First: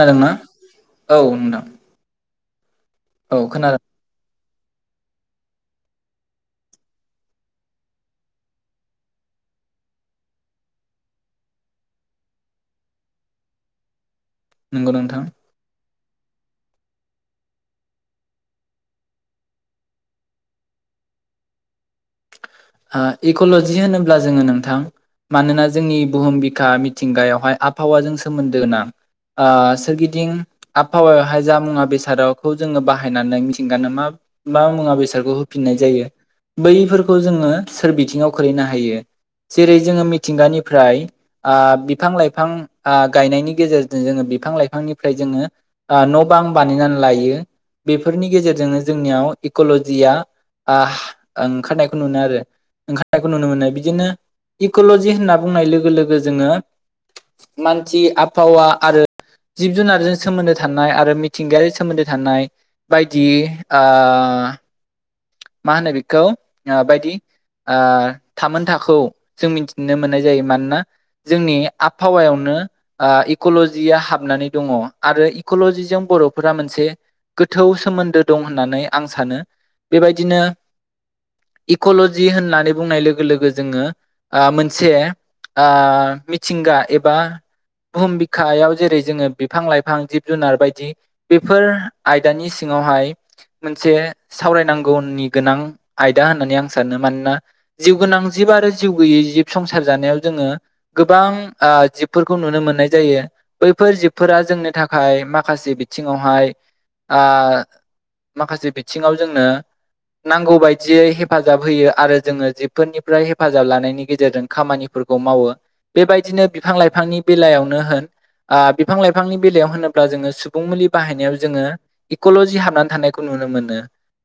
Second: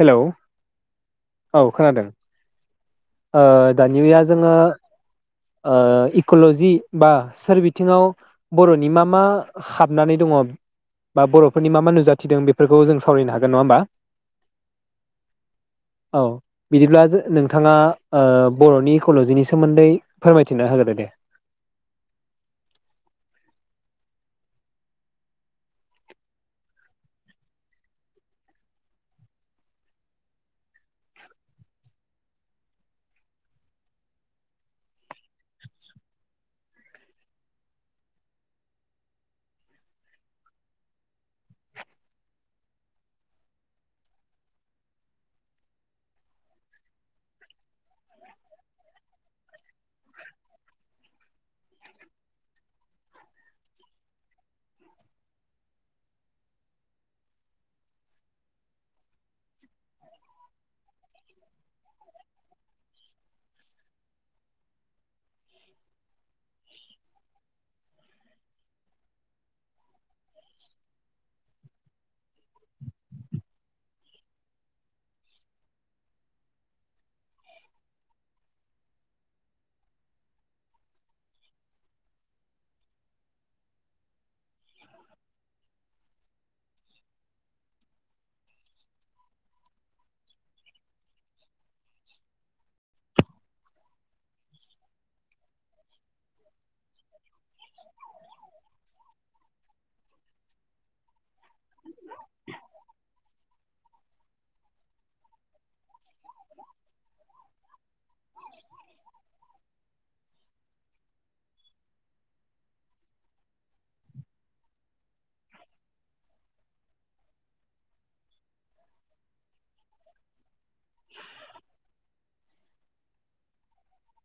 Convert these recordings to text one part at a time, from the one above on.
Hello औ नोंथां, ओ औ खोनादों दानि इवा जोङो ओ इक'ल'जि बा सोर बिथिङाव बर'नि मा मा हाबनानै दङ बा बर'फोरनि मा मा नुजाथिदों बेफोरखौ जों सावरायनो हागोन जागोन नङा होमबा नंगौ नोंथां औ बिदिब्ला जो नोंथाङा ओ बर'नि इक'ल'जिनि सोमोन्दै फोरमायथिना होग्रो दे, ओ इक'ल'जि होनोब्ला जोङो नोंथां मानोना जोंनि बुहुम बिखा मिथिंगायावहाय आबहावाजों सोमोन्दो गोनां आ सोरगिदिं आबहावायावहाय जा मुवा बेसादखौ जोङो बाहायनानै मिथिंगानो मा मा मुवा बेसादखौ होफिननाय जायो बैफोरखौ जोङो, सोर बिथिङाव खोलैनो हायो जेरै जोङो मिथिंगानिफ्राय ओ बिफां लाइफां गायनायनि गेजेरजों जोङो बिफां लाइफांनिफ्राय जोङो ओ न' बां बानायनानै लायो बेफोरनि गेजेरजोंनो जोंनियाव इक'ल'जिया ओ हा ओंखारनायखो नुनो आरो ओंखारनायखौ नुनो मोनो बिदिनो इक'ल'जि होनना बुंनाय लोगो लोगो जोङो मानसि आबहावा आरो जिब जुनारजों सोमोन्दो थानाय आरो मिथिंगायारि सोमोन्दो थानाय बायदि दि ओ मा होनो बेखौ बायदि थामोनथाोखौ जों मिथिनो मोननाय जायो मानोना जोंनि आबहावायावनो इकलजिया हाबनानै दङ आरो इकलजिजों बरफोरा मोनसे गोथौ सोमोन्दो दं होननानै आं सानो बेबायदिनो इकलजि होननानै बुंनाय लोगो लोगो जोंङो मोनसे मिथिंगा एबा बुहुम बिखायाव जेरै जोंङो बिफां लाइफां जिब जुनार बायदि बेफोर आयदानि सिङावहाय मोनसे सावरायनांगौनि गोनां आयदा होननानै आं सानो मानोना जिउ गोनां जिब आरो जिउ गैयै जिब संसार जानायाव जोंङो गोबां जिबफोरखौ नुनो मोननाय जायो बैफोर जिबफोरा जोंनि थाखाय माखासे बिथिङावहाय माखासे बिथिङाव जोंनो नांगौ बायदियै हेफाजाब होयो आरो जोंङो जिबफोरनिफ्राय हेफाजाब लानायनि गेजेरजों खामानिफोरखौ मावो बेबायदिनो बिफां लाइफांनि बेलायावनो होन बिफां लाइफांनि बेलायाव होनोब्ला जोंङो सुबुं मुलि बाहायनायाव जोङो इकलजि हाब थांनानै थानायखौ नुनो मोनो।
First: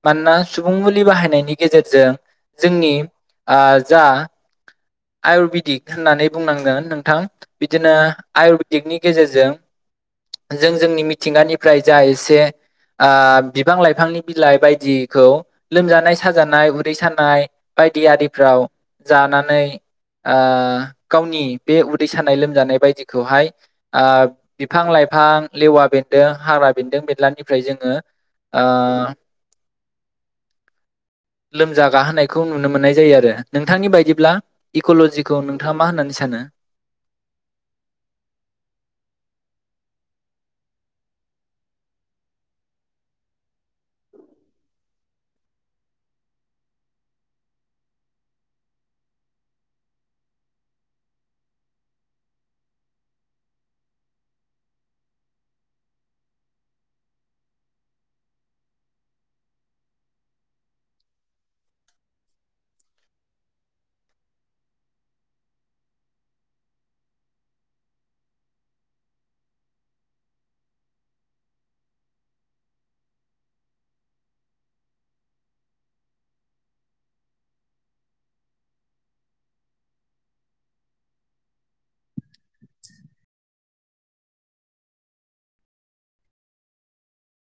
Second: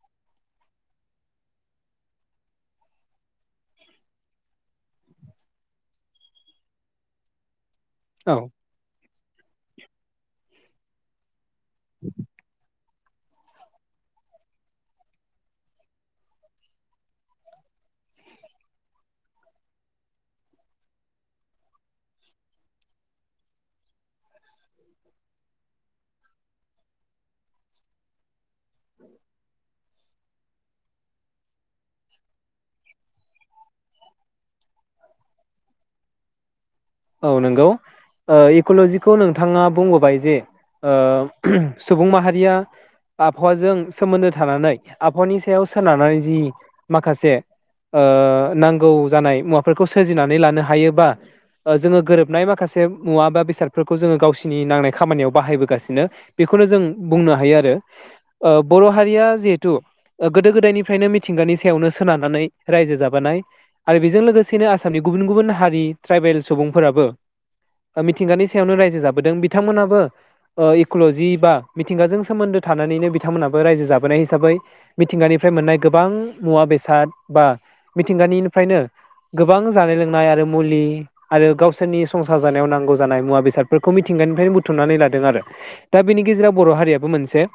मानोना सुबुं मुलि बाहायनायनि गेजेरजों जोंनि जा आयुरवेदिक होननानै बुंनांगोन नोंथां। बिदिनो औ आयुरवेदिकनि गेजेरजों जों जोंनि मिथिंगानि। प्राय जा एसे। ओ बिफां लाइफांनि बिलाइ बायदि बायदिखौ लोमजानाय साजानाय उदै सानाय बायदि आरिफ्राव जानानै गावनि बे उदै सानाय लोमजानाय बायदिखौहाय बिफां लाइफां लेवा बेन्दों हाग्रा बेन्दों बेनलानिफ्राय जोङो लोमजा गाहोनायखौ नुनो मोननाय जायो आरो। नोंथांनि बायदिब्ला इकलजिखौ नोंथाङा मा होननानै सानो? औ नंगौ ओ इक'ल'जिखौ नोंथाङा बुंबोबाय जे सुबुं माहारिया आबहावाजों सोमोन्दो थानानै आबहावानि सायाव सोनारनानै जि माखासे नांगौ जानाय मुवाफोरखौ सोरजिनानै लानो हायोबा जोङो गोरोबनाय माखासे मुवा बा बेसादफोरखौ जोङो गावसिनि नांनाय खामानियाव बाहायबोगासिनो बेखौनो जों बुंनो हायो आरो बर' हारिया जिहेथु गोदो गोदायनिफ्रायनो मिथिंगानि सायावनो सोनारनानै रायजो जाबोनाय आरो बेजों लोगोसेनो आसामनि गुबुन गुबुन हारि ट्राइबेल सुबुंफोराबो मिथिंगानि सायावनो रायजो जाबोदों बिथांमोनाबो इक'ल'जि बा मिथिंगाजों सोमोन्दो थानानैनो बिथांमोनहाबो रायजो जाबोनाय हिसाबै मिथिंगानिफ्राय मोननाय गोबां मुवा बेसाद बा मिथिंगानिनिफ्रायनो गोबां जानाय लोंनाय आरो मुलि आरो गावसोरनि संसार जानायाव नांगौ जानाय मुवा बेसादफोरखौ मिथिंगानिफ्रायनो बुथुमनानै लादों आरो दा बेनि गेजेराव बर' हारियाबो मोनसे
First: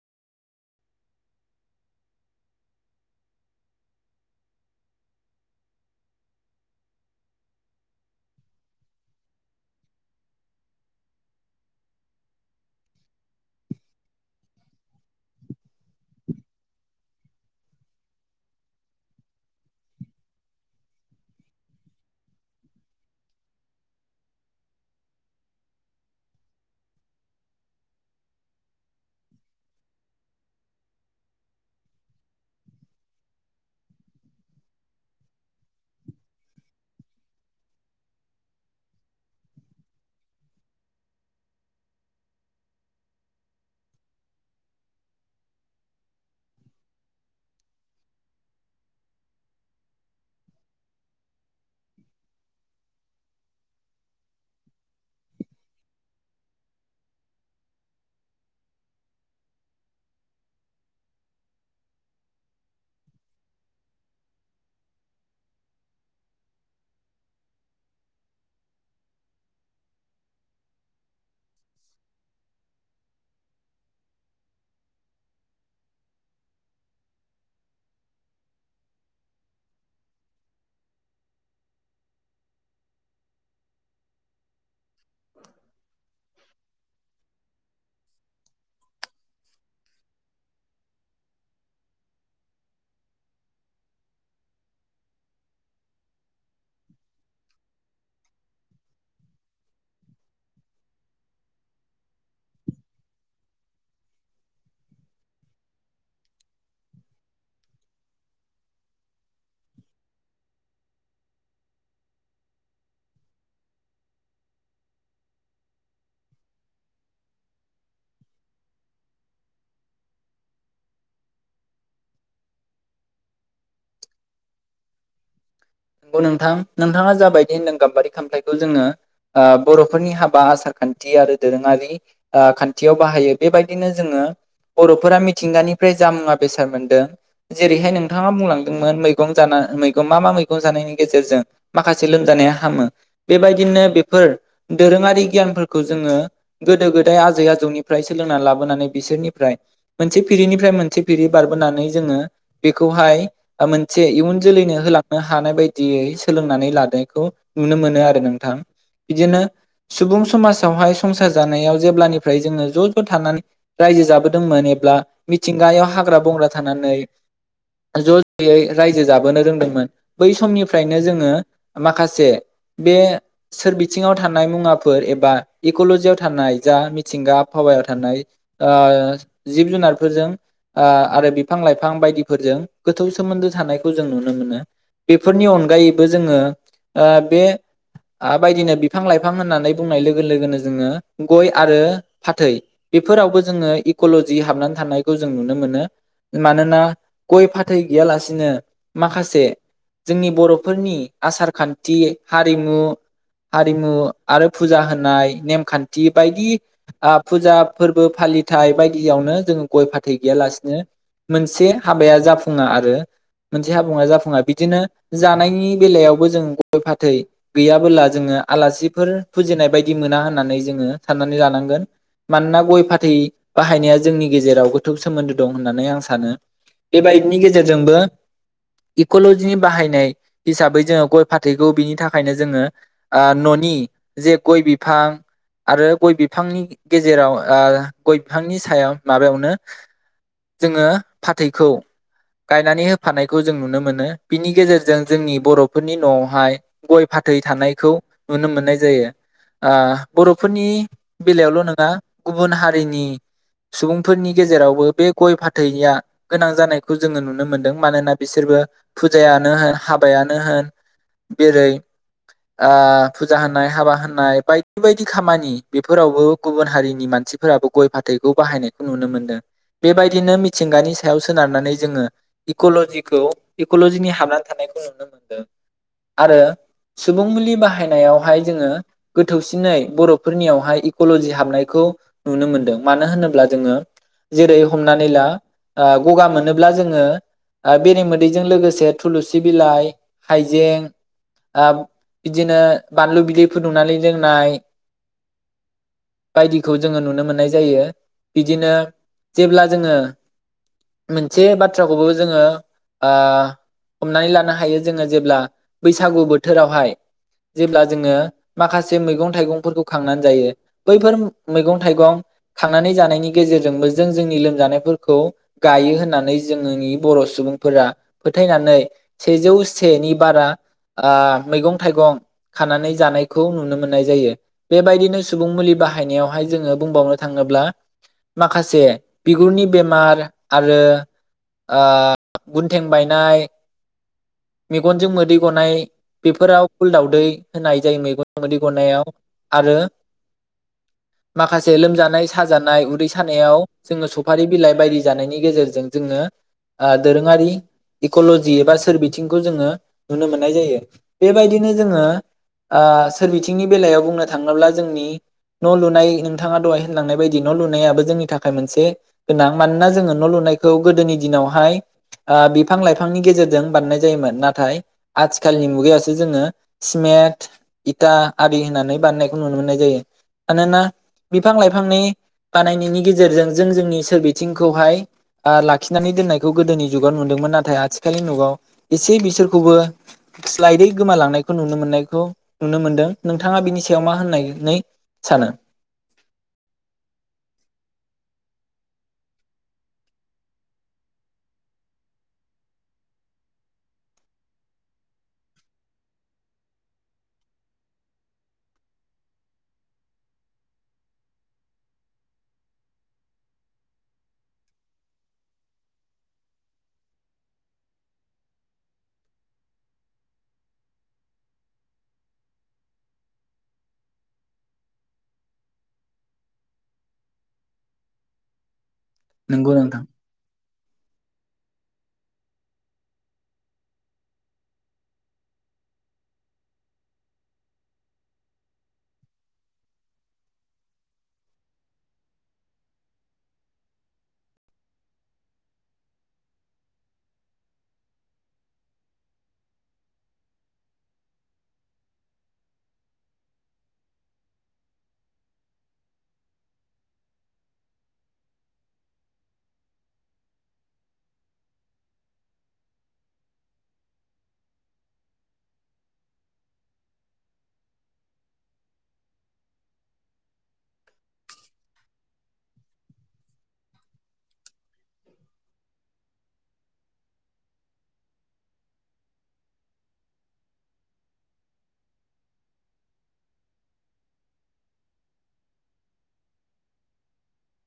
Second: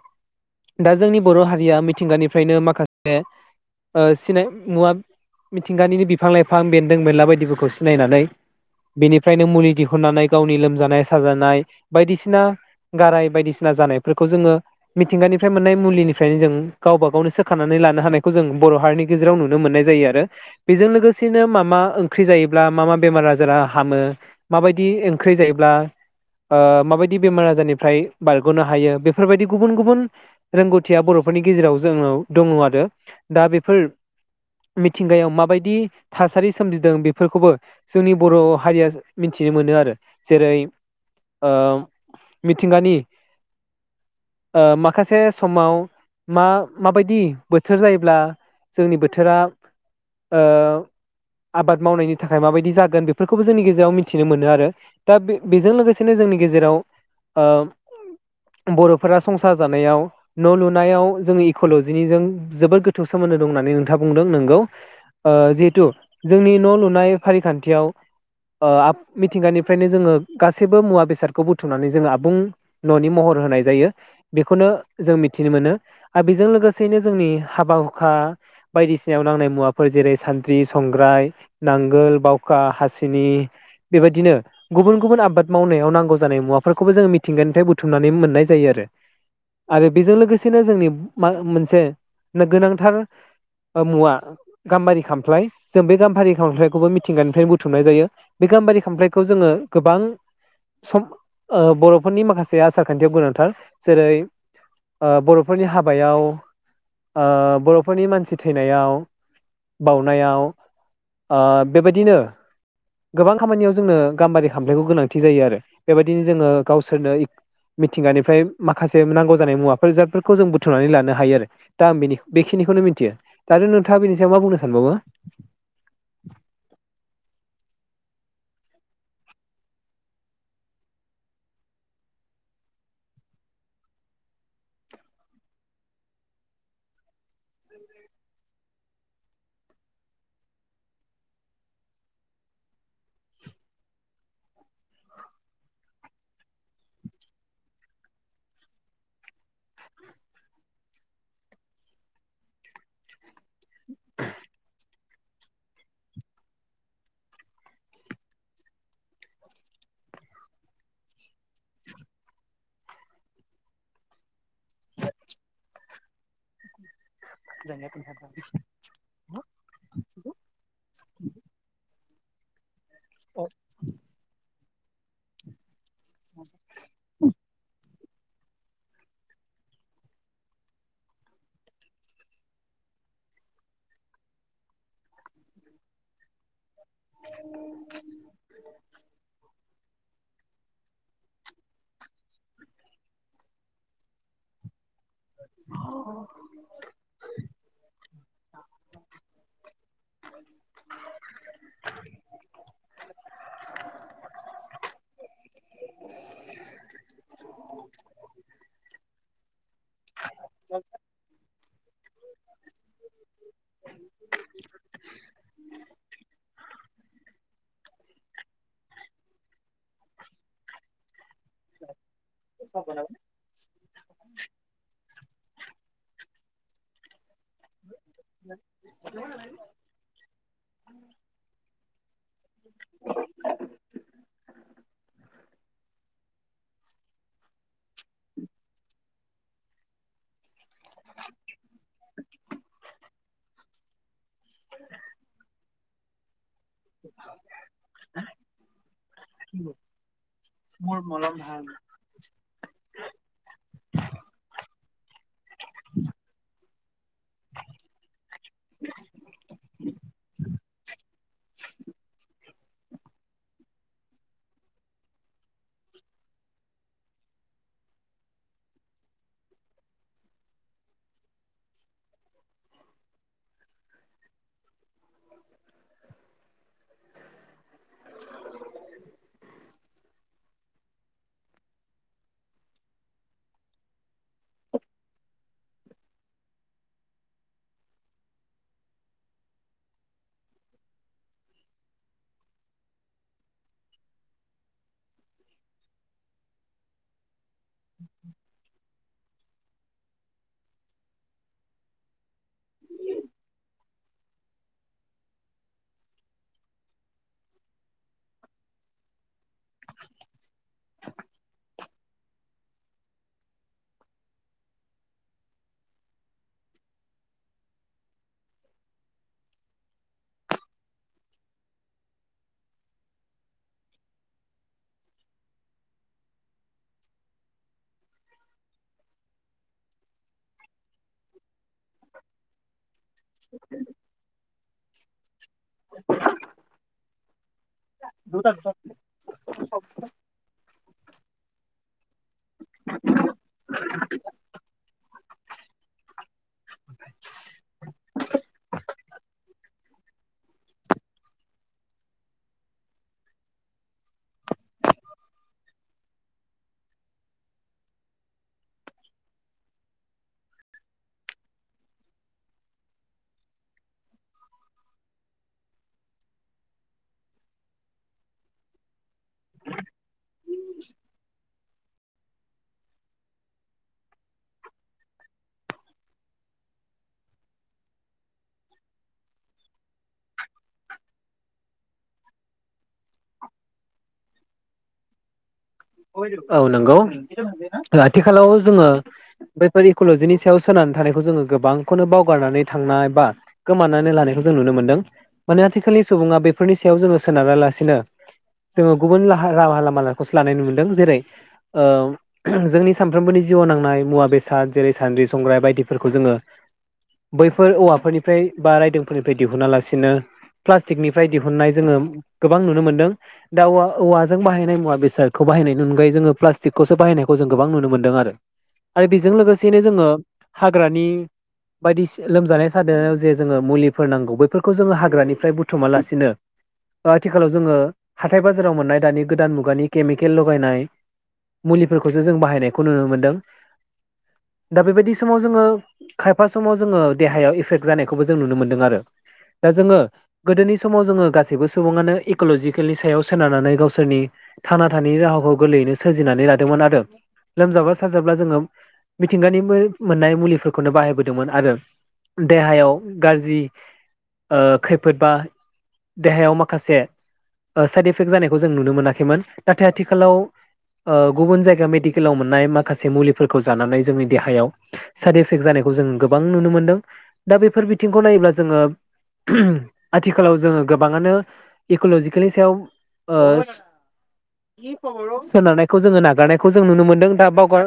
दा जोंनि बर' हारिया मिथिंगानिफ्रायनो माखासे सिनाय मुवा मिथिंगानिनो बिफां लाइफां बेन्दों बेनला बायदिफोरखौ सिनायनानै बेनिफ्रायनो मुलि दिहुननानै गावनि लोमजानाय साजानाय बायदिसिना गाराय बायदिसिना जानायफोरखौ जोङो मिथिंगानिफ्राय मोननाय मुलिनिफ्रायनो जों गावबा गावनो सोखानानै लानो हानायखौ जों बर' हारिनि गेजेराव नुनो मोननाय जायो आरो बेजों लोगोसेनो मा मा ओंख्रि जायोब्ला मा मा बेमार आजारा हामो माबायदि ओंख्रि जायोब्ला माबायदि बेमार आजारनिफ्राय बारग'नो हायो बेफोरबायदि गुबुन गुबुन रोंगौथिया बर'फोरनि गेजेराव जोंनाव दङ आरो दा बेफोर मिथिंगायाव माबायदि थासारि सोमजिदों बेफोरखौबो जोंनि बर' हारिया मिथिनो मोनो आरो जेरै मिथिंगानि माखासे समाव मा माबायदि बोथोर जायोब्ला जोंनि बोथोरा आबाद मावनायनि थाखाय माबायदि जागोन बेफोरखौबो जोंनि गेजेराव मिथिनो मोनो आरो दा बे बेजों लोगोसेनो जोंनि गेजेराव बर'फोरा संसार जानायाव न' लुनायाव जोङो इक'लजिनिजों जोबोद गोथौ सोमोन्दो दं होननानै नोंथा बुंदों नोंगौ जिहेथु जोंनि न' लुनाय फारि खान्थियाव मिथिंगानिफ्रायनो जोङो गासैबो मुवा बेसादखौ बुथुमनानै जोङो आबुं न'नि महर होनाय जायो बेखौनो जों मिथिनो मोनो आरो बेजों लोगोसेयैनो जोंनि हाबा हुखा बायदिसिनायाव नांनाय मुवाफोर जेरै सानद्रि, संग्राय, नांगोल, बावखा, हासिनि बेबायदिनो गुबुन गुबुन आबाद मावनायाव नांगौ जानाय मुवाफोरखौबो जोङो मिथिंगानिफ्राय बुथुमनानै मोननाय जायो आरो आरो बेजों लोगोसेनो जोंनि मोनसे गोनांथार मुवा गाम्बारि खामफ्लाय जों बे गाम्बारि खामफ्लायखौबो मिथिंगानिफ्रायनो बुथुमनाय जायो बे गाम्बारि खामफ्लायखौ जोङो गोबां सम बर'फोरनि माखासे आसार खान्थियाव गोनांथार जेरै बर'फोरनि हाबायाव बर' नि मानसि थैनायाव बावनायाव बेबायदिनो गोबां खामानियाव जोंनो गाम्बारि खामफ्लायखौ गोनांथि जायो आरो बेबायदिनो जोङो गावसोरनो मिथिंगानिफ्राय माखासे नांगौ जानाय मुवाफोर जादफोरखौ जों बुथुमनानै लानो हायो आरो दा बेखिनिखौनो मिथियो दा नोंथाङा बिनि सायाव मा बुंनो सानबावो। नंगौ नोंथां नोंथाङा जाबायदि होनदों गाम्बारि खौ जोङो बर'फोरनि हाबा आसार खान्थि आरो दोरोङारि खान्थियाव बाहायो बेबायदिनो जोङो बर'फोरा मिथिंगानिफ्राय जा मुवा बेसाद मोनदों जेरैहाय नोंथाङा बुंलांदों मैगं जानाय मा मा जानायनि गेजेरजों माखासे लोमजानाया हामो बेबायदिनो बेफोर दोरोङारि गियानफोरखौ जोङो गोदो गोदाय आजै आजौनिफ्राय सोलोंना लाबोनानै बिसोरनिफ्राय मोनसे फिरिनिफ्राय मोनसे फिरि बारबोनानै जोङो बेखौहाय मोनसे इयुन जोलैनो होलां हानाय बायदियै सोलोंनानै लानायखौ नुनो मोनो आरो नोंथां बिदिनो सुबुं समाजावहाय संसार जानायाव जेब्लानिफ्राय जोङो ज' ज' थानानै रायजो जाबोदोंमोन एब्ला मिथिंगायाव हाग्रा बंग्रा दाननानै सानबावो ज' ज'यै रायजो जाबोनो रोदोंमोन। बै समनिफ्रायनो जोङो माखासे बे सोरबिथिङाव थानाय मुवाफोर एबा इक'लजियाव थानाय जा मिथिंगा आबहावायाव थानाय जिब जुनारफोरजों आरो बिफां लाइफां बायदिफोरजों गोथौ सोमोन्दो थानायखौ जों नुनो मोनो। बेफोरनि अनगायैबो जोङो बे बायदिनो बिफां लाइफां होननानै बुंनाय लोगो लोगोनो जोङो गय आरो फाथै बेफोरावबो जोङो इक'लजि हाबनानै थानाय। जों नुनो मोनो मानोना गय फाथै गैयालासिनो माखासे जोंनि बर'फोरनि आसार खान्थि हारिमु हारिमु आरो फुजा होनाय नेमखान्थि बायदि फुजा फोरबो फालिथाय बायदियावनो जोङो गय फाथै गैयालासिनो मोनसे हाबाया जाफुङा आरो मोनसे हाबाङा जाफुङा बिदिनो जानायनि बेलायावबो जों गय फाथै गैयाबोला जोङो आलासिफोर फुजिनाय बायदि मोना होननानै जोङो साननानै लानांगोन। मानोना गय फाथै बाहायनाया जोंनि गेजेराव गोथौ सोमोन्दो दं होननानै आं सानो बेबायदिनि गेजेरजोंबो इक'ल'जिनि बाहायनाय हिसाबै जोङो गय फाथैखौ बिनि थाखायनो जोङो न'नि जे गय बिफां आरो गय बिफांनि गेजेराव गय बिफांनि सायाव माबायावनो जोङो फाथैखौ गायनानै होफानायखौ जों नुनो मोनो। बिनि गेजेरजों जोंनि बर'फोरनि न'आवहाय गय फाथै थानायखौ नुनो मोननाय जायो बर' फोरनि बेलायावल' नङा। गुबुन हारिनि सुबुंफोरनि गेजेरावबो बे गय फाथैया गोनां जानायखौ जोङो नुनो मोनदों मानोना बिसोरबो फुजायानो होन हाबायानो होन जेरै फुजा होनाय हाबा होनाय बायदि बायदि खामानि बेफोरावबो गुबुन हारिनि मानसिफोराबो गय फाथैखौ बाहायनायखौ नुनो मोनदों बेबायदिनो मिथिंगानि सायाव सोनारनानै जोङो इक'ल'जिखौ इक'ल'जिनि हाबनानै थानायखौ नुनो मोनदों आरो सुबुं मुलि बाहायनायावहाय जोङो गोथौसिनै बर'फोरनियावहाय इक'ल'जि हाबनायखौ नुनो मोनदों मानो होनोब्ला जोङो जेरै हमनानै ला गगा मोनोब्ला जोङो बेरे बिजों लोगोसे थुलुसि बिलाइ हाइजें बिदिनो बानलु बिदै फुदुंनानै लोंनाय बायदिखौ जोङो नुनो मोननाय जायो बिदिनो जेब्ला जोङो मोनसे बाथ्राखौबो जोङो । हमनानै लानो हायो जोङो जेब्ला बैसागु बोथोरावहाय जेब्ला जोङो माखासे मैगं थाइगंफोरखौ खांनानै जायो बैफोर मैगं थाइगं खांनानै जानायनि गेजेरजोंबो जों जोंनि लोमजानायफोरखौ गायो होननानै जोंनि बर' सुबुं फोरा फोथायनानै सेजौ सेनि बारा मैगं थाइगं खानानै जानायखौ नुनो मोननाय जायो बेबायदिनो सुबुं मुलि बाहायनायावहाय जोङो बुंबावनो थाङोब्ला माखासे बिगुरनि बेमार आरो गुन थें बायनाय गनजों मोदै गनाय बेफोराव फुल दावै होननाय जायो मेगन मोदै गनायाव आरो माखासे लोमजानाय साजानाय उदै सानायाव जों सफारि बिलाइ बायदि जानायनि गेजेरजों जोङो दोरोङारि इक'ल'जि एबा सोरबि बिथिंखौ जोङो नुनो मोननाय जायो बेबायदिनो जोङो सोरबिथिंनि बेलायाव बुंनो थाङोब्ला जोंनि न' लुनाय नोंथाङा दहाय होनलांनाय बायदि न' लुनायाबो जोंनि थाखाय मोनसे गोनां मानोना जोङो न' लुनायखौ गोदोनि दिनाव बिफां लाइफांनि गेजेरजों बानायनाय जायोमोन नाथाय आथिखालनि मुगायावसो जोङो सिमेन्ट, इटा आरि होननानै बानायनायखौ नुनो मोननाय जायो मानोना बिफां लाइफांनि बानायनायनि गेजेरजों जों जोंनि सोरबिथिंखौहाय लाखिनानै दोननाय बेखौ गोदोनि जुगाव नुदोंमोन नाथाय आथिखालनि नुगाव एसे बिसोरखौबो स्लाइदै गोमालांनायखौ नुनो मोननायखौ नुनो मोनदों नोंथाङा बिनि सायाव मा होननानै सानो? औ नंगौ आथिखालाव जोङो बैफोर इक'ल'जिनि सायाव सोनानै थानायखौ जोङो गोबांखौनो बावगारनानै थांनाय बा गोमानानै लानायखौ जों नुनो मोनदों माने आथिखालनि सुबुङा बेफोरनि सायाव जोङो सोनारालासिनो जोङो गुबुन राहा लामालाखौसो लानाय नु मोनदों। जेरै जोंनि सानफ्रोमबोनि जिउ नांनाय मुवा बेसाद जेरै सान्द्रि संग्राय बायदिफोरखौ जोङो बैफोर औवाफोरनिफ्राय बा रायदोंफोरनिफ्राय दिहुना लासिनो प्लास्टिकनिफ्राय दिहुननाय जोङो गोबां नुनो मोनदों दा औवाजों बाहायनाय मुवा बेसाद बाहायनायनि अनगायै जोङो प्लास्टिकखौसो बाहायनायखौ जों गोबां नुनो मोन्दों आरो। आरो बेजों नंगौ लोगोसेनो नोंथां जोङो हाग्रानि बायदिसि लोमजानाय साजानायाव जे जोङो मुलिफोर नांगौ बेैफोरखौ जोङो हाग्रानिफ्राय बुथुमालासिनो आथिखालाव जोङो हाथाय बाजाराव मोननाय दानि गोदान मुगानि केमिकेल लगायनाय मुलिफोरखौसो जों बाहायनायखौ नुनो मोन्दों दा बेबायदि समाव जोङो खायफा समाव जोङो देहायाव एफेक्ट जानायखौबो जों नुनो मोनदों आरो दा जोङो गोदोनि समाव जोङो गासैबो सुबुङानो इक'लजिकेलनि सायाव सोनारनानै गावसोरनि थांना थानायनि राहाखौ गोरलैयैनो सोरजिनानै लादोंमोन आरो लोमजाब्ला साजाब्ला जोङो मिथिंगानि मोननाय मुलिफोरखौनो बाहायबोदोंमोन आरो देहायाव गाज्रि खैफोद बा देहायाव माखासे साइड इफेक्ट जानायखौ जों नुनो मोनाखैमोन। नाथाय आथिखालाव गुबुन जायगायाव मेडिकेलाव मोननाय माखासे मुलिफोरखौ जानानै जोंनि देहायाव साइड एफेक्ट जानायखौ जों गोबां नुनो मोनदों दा बेफोर बिथिंखौ नायोब्ला जोङो आथिखालाव जोङो गोबाङानो इक'लजिकेनि सायाव सोनारनायखौ जोङो नागारनायखौ जों नुनो मोनदों दा बावगार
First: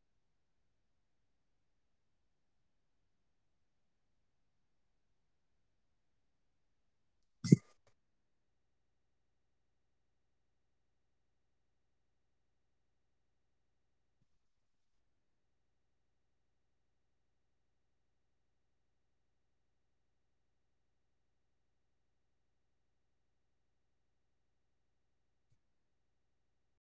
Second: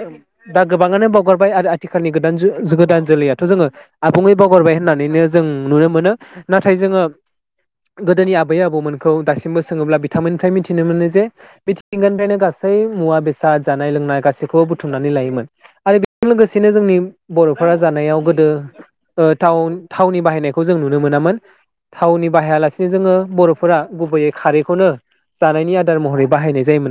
दा गोबाङानो बावगारबाय आरो आथिखालनि गोदान गोदान जोलैयाथ' जोङो आबुङै बावगारबाय होननानैनो जों नुनो मोनो नाथाय जोङो [inaudible] गोदोनि आबै आबौमोनखौ दासिमबो सोङोब्ला बिथांमोननिफ्राय मिथिनो मोनो जे मिथिंगानिफ्रायनो गासै मुवा बेसाद जानाय लोंनाय गासैखौबो बुथुमनानै लायोमोन आरो बेजों लोगोसेनो जोंनि बर'फोरा जानायाव गोदो थाव थावनि बाहायनायखौ जों नुनो मोनामोन थावनि बाहायालासेनो जोङो बर'फोरा गुबैयै खारैखौनो जानायनि आदार महरै बाहायनाय जायोमोन।